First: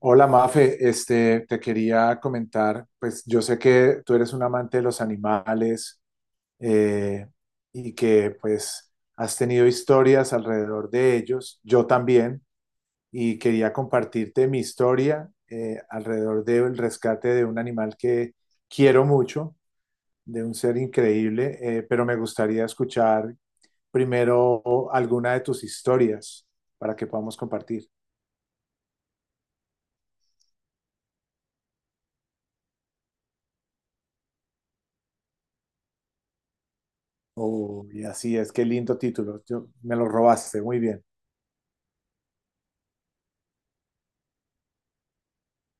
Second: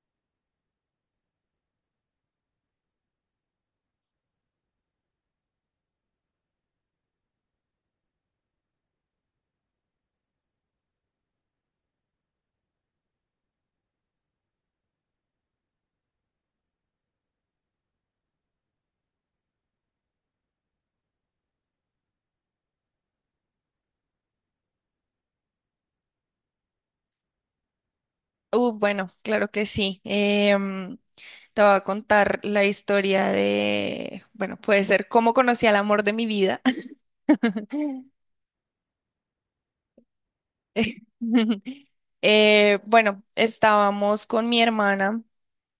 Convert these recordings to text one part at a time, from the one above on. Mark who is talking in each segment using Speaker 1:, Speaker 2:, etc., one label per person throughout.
Speaker 1: Hola Mafe, te quería comentar, pues yo sé que tú eres un amante de los animales eh, y que pues has tenido historias alrededor de ellos, yo también, y quería compartirte mi historia alrededor del rescate de un animal que quiero mucho, de un ser increíble, pero me gustaría escuchar primero alguna de tus historias para que podamos compartir.
Speaker 2: Bueno, claro que sí. Te voy a contar la historia de, bueno, puede ser cómo conocí al amor de mi vida.
Speaker 1: Uy, así es, qué lindo título. Yo, me lo robaste, muy bien.
Speaker 2: Bueno, estábamos con mi hermana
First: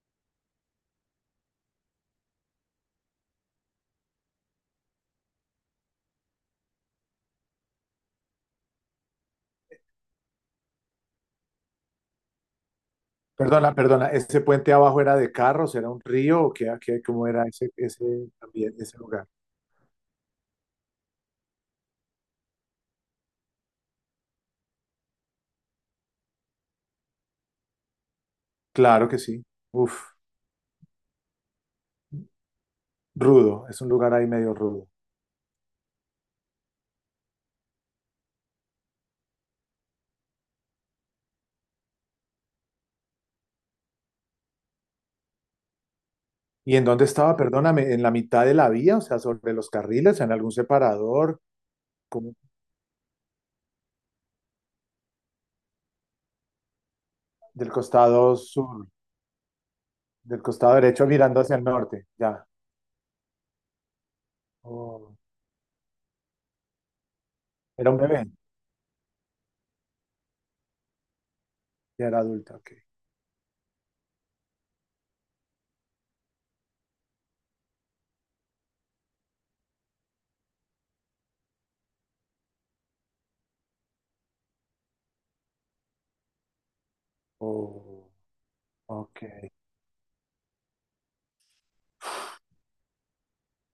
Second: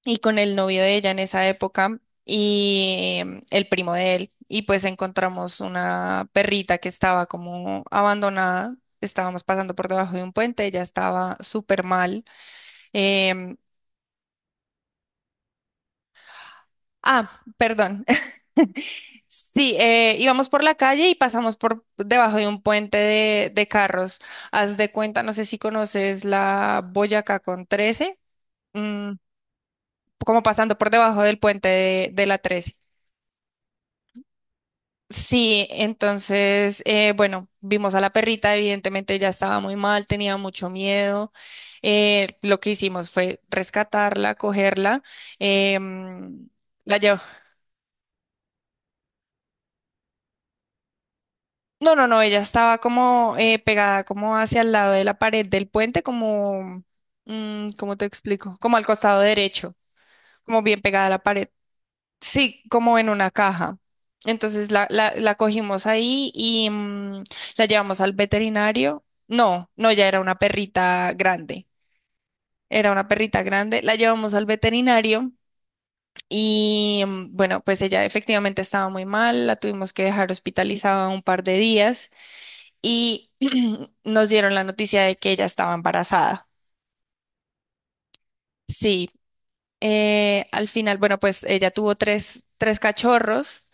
Speaker 2: y con el novio de ella en esa época y el primo de él. Y pues encontramos una perrita que estaba como abandonada. Estábamos pasando por debajo de un puente, ella estaba súper mal. em,
Speaker 1: Perdona, perdona, ¿ese puente abajo era de carros, era un río o cómo
Speaker 2: Ah,
Speaker 1: era ese,
Speaker 2: perdón.
Speaker 1: ambiente, ese lugar?
Speaker 2: Sí, íbamos por la calle y pasamos por debajo de un puente de carros. Haz de cuenta, no sé si conoces la Boyacá con 13,
Speaker 1: Claro
Speaker 2: mm,
Speaker 1: que sí. Uf,
Speaker 2: como pasando por debajo del puente de la 13.
Speaker 1: rudo, es un lugar ahí medio rudo.
Speaker 2: Sí, entonces, bueno, vimos a la perrita, evidentemente ya estaba muy mal, tenía mucho miedo. Lo que hicimos fue rescatarla, cogerla. eh, mm,
Speaker 1: ¿Y en
Speaker 2: la
Speaker 1: dónde
Speaker 2: llev-
Speaker 1: estaba? Perdóname, ¿en la mitad de la vía, o sea, sobre los carriles, en algún separador,
Speaker 2: No, no, no,
Speaker 1: como
Speaker 2: ella estaba como pegada como hacia el lado de la pared del puente, como,
Speaker 1: del
Speaker 2: ¿cómo te
Speaker 1: costado
Speaker 2: explico? Como al
Speaker 1: sur,
Speaker 2: costado derecho,
Speaker 1: del
Speaker 2: como
Speaker 1: costado
Speaker 2: bien pegada
Speaker 1: derecho,
Speaker 2: a la
Speaker 1: mirando
Speaker 2: pared.
Speaker 1: hacia el norte, ya?
Speaker 2: Sí, como en una caja. Entonces la, la,
Speaker 1: Oh,
Speaker 2: la cogimos ahí y la
Speaker 1: ¿era un
Speaker 2: llevamos al
Speaker 1: bebé,
Speaker 2: veterinario. No, no, ya era una perrita grande.
Speaker 1: ya era adulta? Ok.
Speaker 2: Era una perrita grande. La llevamos al veterinario y bueno, pues ella efectivamente estaba muy mal. La tuvimos que dejar hospitalizada un par de días y nos dieron la noticia de que ella estaba embarazada.
Speaker 1: Oh,
Speaker 2: Sí,
Speaker 1: ok,
Speaker 2: al final, bueno, pues ella tuvo tres cachorros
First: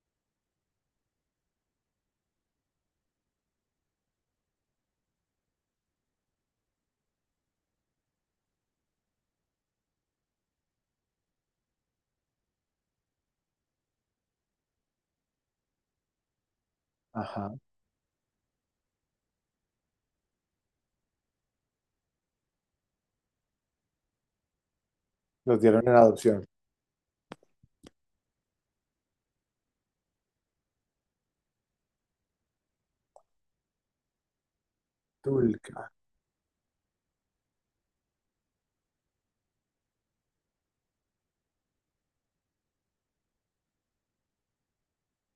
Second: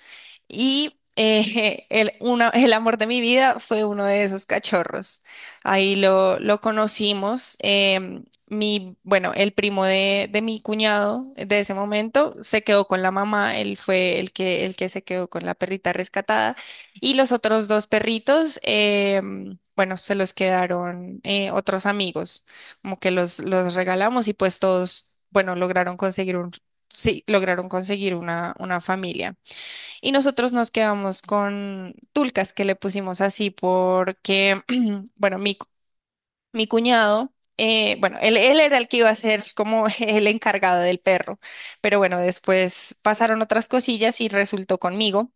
Speaker 2: y el amor de mi vida fue uno de esos cachorros. Ahí lo conocimos. Bueno, el primo de mi cuñado de ese momento se quedó con la mamá. Él fue el que se quedó con la perrita rescatada. Y los
Speaker 1: ajá,
Speaker 2: otros dos perritos, bueno, se los quedaron, otros amigos. Como que los regalamos y pues todos, bueno,
Speaker 1: los dieron en
Speaker 2: lograron conseguir
Speaker 1: adopción.
Speaker 2: un, sí, lograron conseguir una familia. Y nosotros nos quedamos con Tulcas, que le pusimos así porque, bueno,
Speaker 1: Tulca.
Speaker 2: mi cuñado, bueno, él era el que iba a ser como el encargado del perro, pero bueno, después pasaron otras cosillas y resultó conmigo.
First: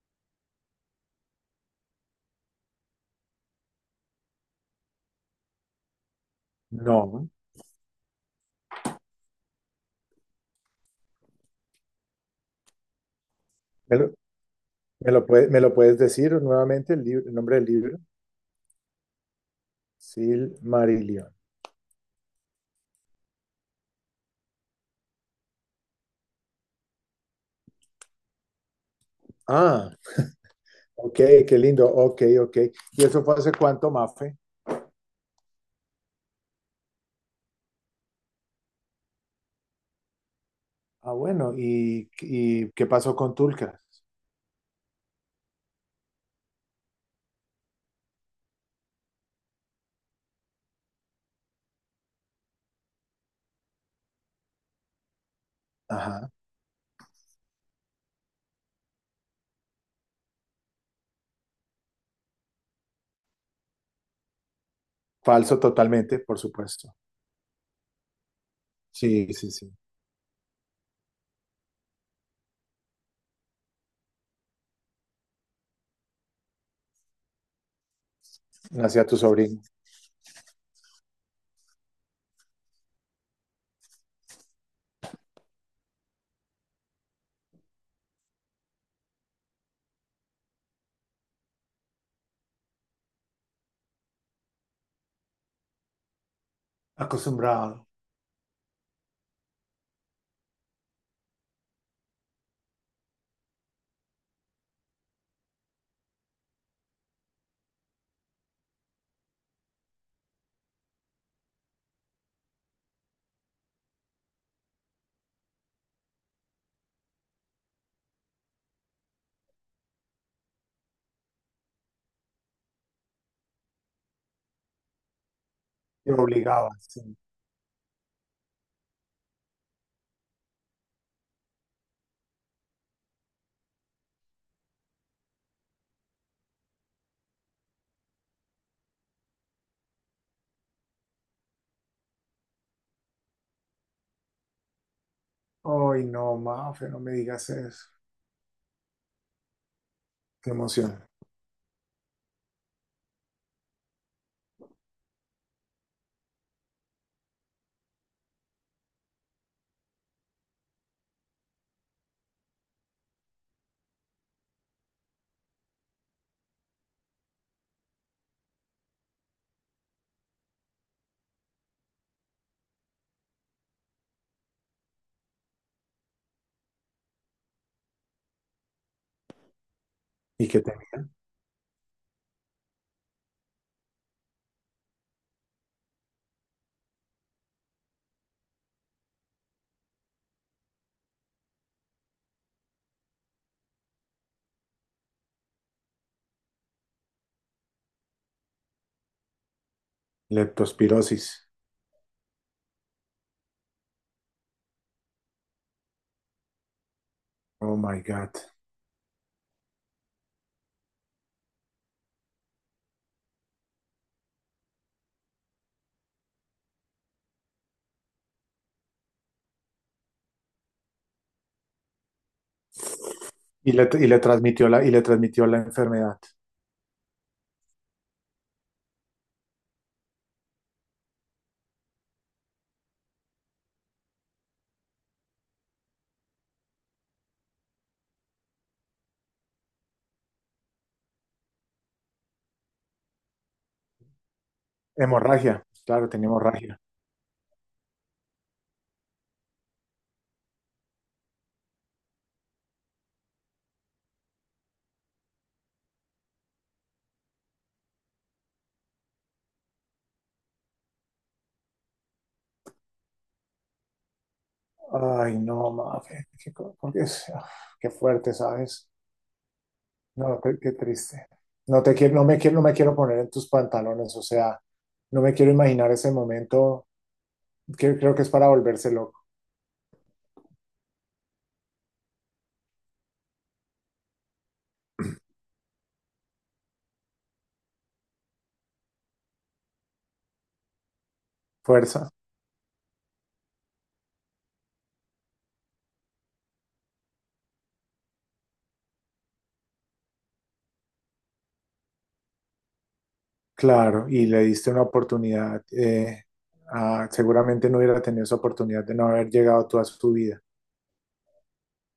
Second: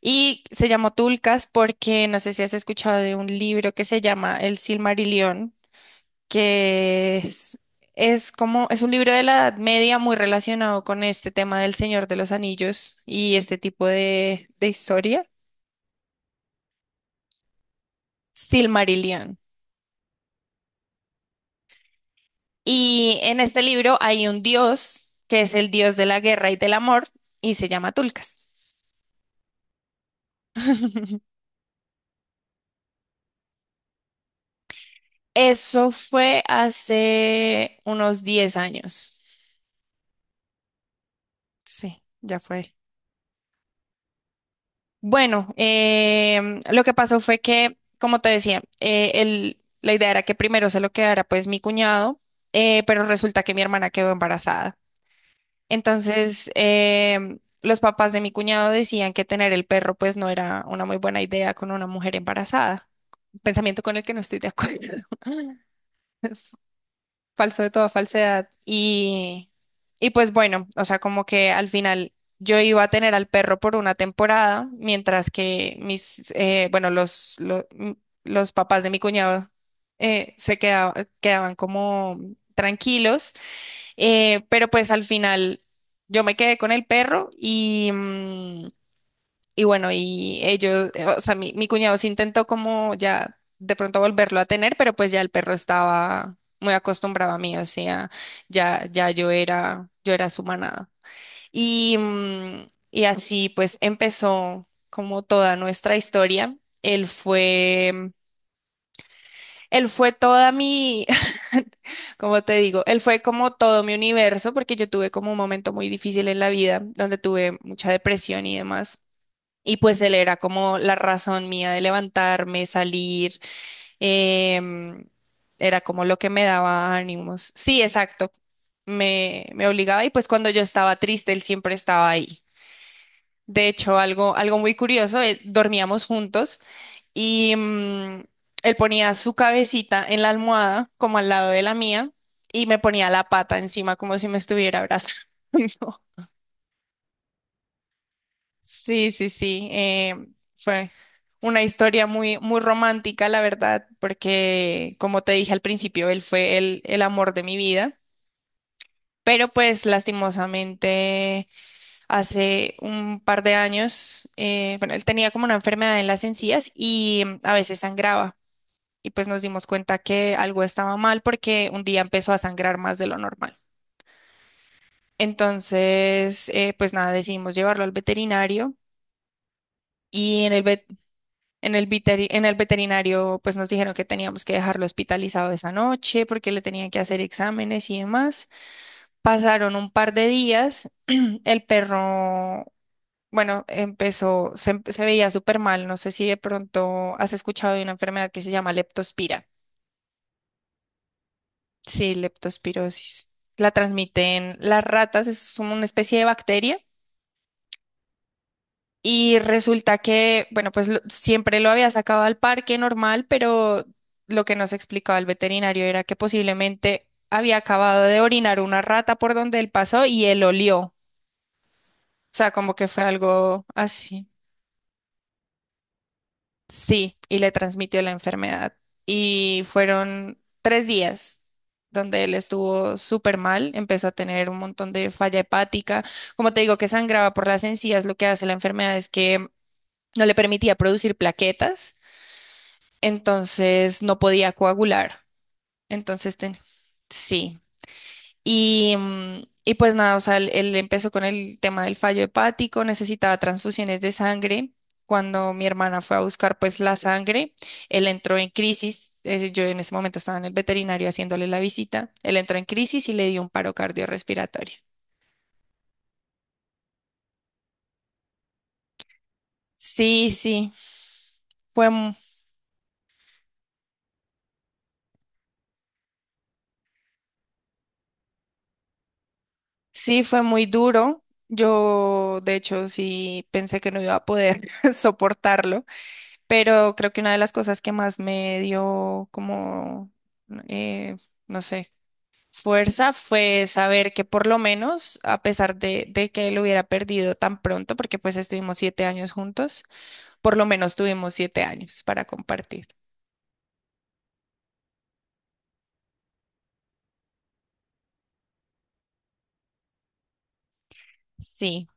Speaker 2: Y se llamó Tulcas porque no sé si has escuchado de un libro que se llama El Silmarillion, que
Speaker 1: No.
Speaker 2: es como, es un libro de la Edad Media muy relacionado con este tema del Señor de los Anillos y este tipo
Speaker 1: ¿Me lo,
Speaker 2: de historias.
Speaker 1: me lo puedes decir nuevamente el nombre del libro?
Speaker 2: Silmarillion.
Speaker 1: Silmarillion.
Speaker 2: Y en este libro hay un dios que es el dios de la guerra y del amor y se llama Tulkas.
Speaker 1: Ah, ok, qué lindo. Ok, ok. ¿Y eso fue hace cuánto, Mafe?
Speaker 2: Eso fue hace unos 10 años.
Speaker 1: Ah, bueno.
Speaker 2: Sí, ya
Speaker 1: Y
Speaker 2: fue.
Speaker 1: qué pasó con Tulca?
Speaker 2: Bueno, lo que pasó fue que, como te decía, la idea era que primero se lo quedara pues mi cuñado, pero resulta que mi hermana quedó embarazada.
Speaker 1: Ajá.
Speaker 2: Entonces, los papás de mi cuñado decían que tener el perro pues no era una muy buena idea con una mujer embarazada. Pensamiento con el que no estoy de acuerdo.
Speaker 1: Falso totalmente, por supuesto.
Speaker 2: Falso de toda falsedad.
Speaker 1: Sí,
Speaker 2: Y,
Speaker 1: sí, sí.
Speaker 2: y pues bueno, o sea, como que al final yo iba a tener al perro por una temporada, mientras que mis, bueno, los, lo- m- los, papás de mi
Speaker 1: Nacía tu
Speaker 2: cuñado,
Speaker 1: sobrino.
Speaker 2: eh, se queda- quedaban como tranquilos. Pero pues al final yo me quedé con el perro y bueno, y ellos, o sea, mi cuñado sí intentó como ya de pronto volverlo a tener, pero pues ya el perro estaba muy acostumbrado a mí, o
Speaker 1: Acostumbrado.
Speaker 2: sea, ya yo era su manada. Y así pues empezó como toda nuestra historia. Él fue toda mi, como te digo, él fue como todo mi universo, porque yo tuve como un momento muy difícil en la vida, donde tuve mucha depresión y demás. Y pues él era como la razón mía de levantarme, salir, em, era como
Speaker 1: Te
Speaker 2: lo que me
Speaker 1: obligaba,
Speaker 2: daba
Speaker 1: sí.
Speaker 2: ánimos. Sí, exacto, me obligaba y pues cuando yo estaba triste, él siempre estaba ahí. De hecho, algo muy curioso, dormíamos juntos. Y él ponía su cabecita en la almohada, como al lado de la mía, y me ponía la pata encima, como si me estuviera abrazando.
Speaker 1: Ay, no, Mafe, no me digas eso.
Speaker 2: Sí, sí, sí. eh,
Speaker 1: Qué
Speaker 2: fue
Speaker 1: emoción.
Speaker 2: una historia muy, muy romántica, la verdad, porque, como te dije al principio, él fue el amor de mi vida. Pero pues lastimosamente hace un par de años, bueno, él tenía como una enfermedad en las encías y a veces sangraba. Y pues nos dimos cuenta que algo estaba mal porque un día empezó a sangrar más de lo normal. Entonces, pues nada, decidimos llevarlo al veterinario y
Speaker 1: ¿Y
Speaker 2: en
Speaker 1: qué
Speaker 2: el,
Speaker 1: te?
Speaker 2: vet- en el, veteri- en el veterinario pues nos dijeron que teníamos que dejarlo hospitalizado esa noche porque le tenían que hacer exámenes y demás. Pasaron un par de días, el perro, bueno, empezó, se veía súper mal, no sé si de pronto has escuchado de una enfermedad que se llama leptospira.
Speaker 1: Leptospirosis.
Speaker 2: Sí, leptospirosis. La transmiten las ratas, es una especie de bacteria.
Speaker 1: Oh my God.
Speaker 2: Y resulta que, bueno, pues siempre lo había sacado al parque normal, pero lo que nos explicaba el veterinario era que posiblemente había acabado de orinar una rata por donde él pasó y él olió. O sea, como que fue algo
Speaker 1: Y le
Speaker 2: así.
Speaker 1: transmitió y le transmitió la enfermedad.
Speaker 2: Sí, y le transmitió la enfermedad. Y fueron 3 días donde él estuvo súper mal, empezó a tener un montón de falla hepática. Como te digo, que sangraba por las encías, lo que hace la enfermedad es que no le permitía producir plaquetas, entonces no podía coagular.
Speaker 1: Hemorragia, claro, tenía
Speaker 2: Entonces,
Speaker 1: hemorragia.
Speaker 2: sí. Y pues nada, o sea, él empezó con el tema del fallo hepático, necesitaba transfusiones de sangre. Cuando mi hermana fue a buscar pues la sangre, él entró en crisis. Es yo en ese momento estaba en el veterinario haciéndole la visita. Él entró en crisis y le dio un paro cardiorrespiratorio.
Speaker 1: Ay, no, Mafe, qué, co- por qué es- ah, qué fuerte, ¿sabes?
Speaker 2: Sí,
Speaker 1: No, qué,
Speaker 2: sí,
Speaker 1: qué triste. No
Speaker 2: fue,
Speaker 1: te
Speaker 2: mu-
Speaker 1: quiero, no me quiero poner en tus pantalones, o sea, no me quiero imaginar ese momento, que creo que es para volverse loco.
Speaker 2: sí, fue muy duro. Yo, de hecho, sí pensé que no iba a poder soportarlo. Pero creo que una de las cosas que más me dio como, eh, no sé,
Speaker 1: Fuerza.
Speaker 2: fuerza fue saber que por lo menos, a pesar de que él hubiera perdido tan pronto, porque pues estuvimos 7 años juntos, por lo menos tuvimos 7 años para compartir.
Speaker 1: Claro, y le diste una oportunidad, seguramente no hubiera tenido esa oportunidad de no haber llegado tú a su vida.
Speaker 2: Sí.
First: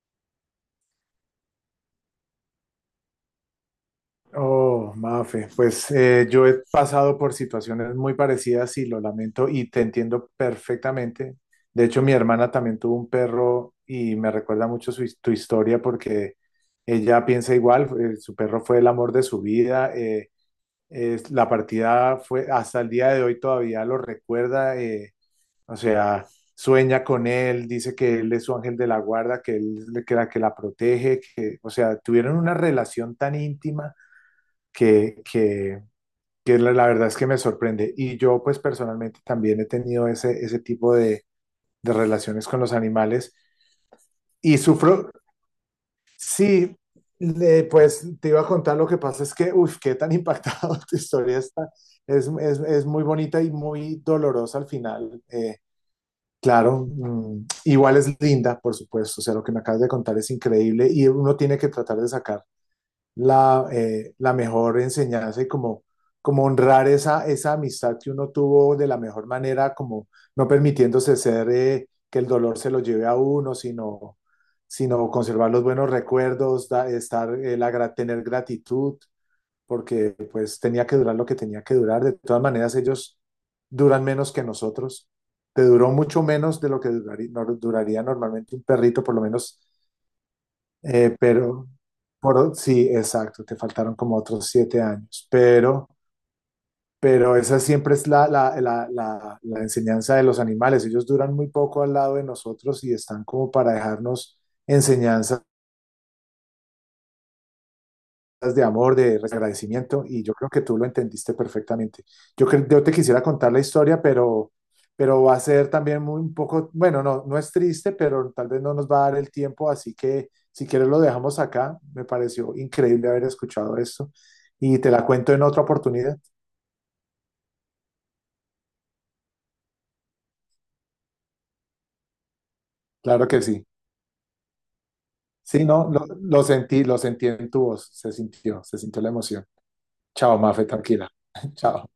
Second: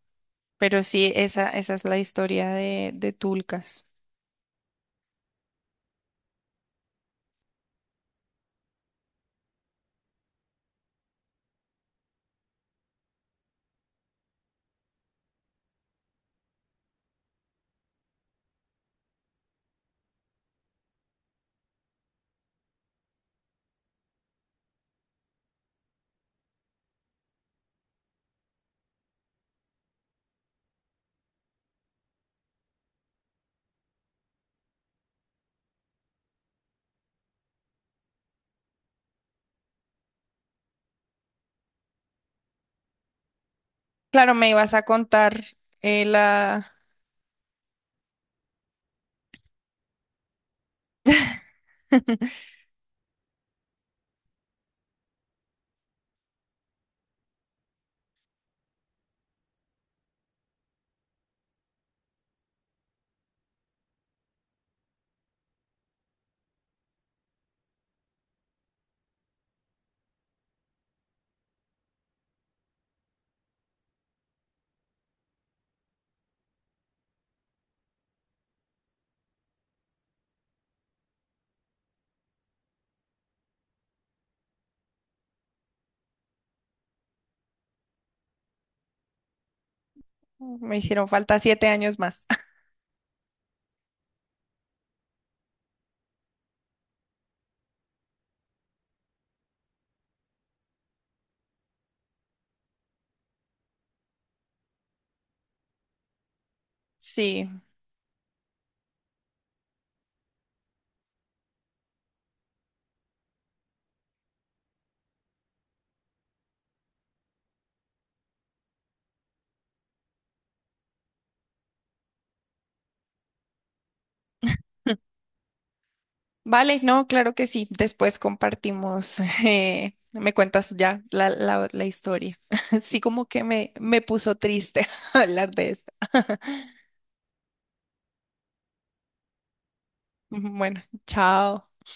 Speaker 2: Pero sí, esa es la historia de Tulcas.
Speaker 1: Oh, Mafe, pues yo he pasado por situaciones muy parecidas y lo lamento y te entiendo perfectamente. De hecho, mi hermana también tuvo un perro y me recuerda mucho tu historia porque ella piensa igual, su perro fue el amor de su vida, la partida fue, hasta el día de hoy todavía lo recuerda. O sea, sueña con él, dice que él es su ángel de la guarda, que él le que la protege, que, o sea, tuvieron una relación tan íntima que, que, que la verdad es que me sorprende. Y yo, pues personalmente también he tenido ese tipo de relaciones con los animales
Speaker 2: Claro, me
Speaker 1: y
Speaker 2: ibas a
Speaker 1: sufro,
Speaker 2: contar la...
Speaker 1: sí, pues te iba a contar lo que pasa es que, uff, qué tan impactado tu historia está. Es muy bonita y muy dolorosa al final. Claro, mm, igual es linda, por supuesto, o sea, lo que me acabas de contar es increíble y uno tiene que tratar de sacar la mejor enseñanza y como, como honrar esa, esa amistad que uno tuvo de la mejor manera, como no permitiéndose ser que el dolor se lo lleve a uno, sino, sino conservar los buenos recuerdos, estar, tener gratitud porque pues tenía que durar lo que tenía que durar. De todas maneras, ellos duran menos que nosotros. Te duró mucho menos de lo que duraría, duraría normalmente un perrito, por lo menos,
Speaker 2: Me hicieron falta siete
Speaker 1: pero
Speaker 2: años más.
Speaker 1: por, sí, exacto, te faltaron como otros 7 años, pero esa siempre es la enseñanza de los animales. Ellos duran muy poco al lado de nosotros y están como para dejarnos enseñanzas
Speaker 2: Sí.
Speaker 1: de amor, de agradecimiento, y yo creo que tú lo entendiste perfectamente. Yo te quisiera contar la historia, pero va a ser también muy un poco, bueno, no, no es triste, pero tal vez no nos va a dar el tiempo, así que si quieres lo dejamos acá. Me pareció increíble haber escuchado esto y te la cuento en otra oportunidad.
Speaker 2: Vale, no, claro que sí. Después compartimos, me cuentas ya la historia. Sí, como
Speaker 1: Claro que
Speaker 2: que
Speaker 1: sí.
Speaker 2: me puso triste hablar
Speaker 1: Sí,
Speaker 2: de
Speaker 1: no,
Speaker 2: esto.
Speaker 1: lo sentí en tu voz, se sintió la emoción. Chao, Mafe,
Speaker 2: Bueno,
Speaker 1: tranquila.
Speaker 2: chao.
Speaker 1: Chao.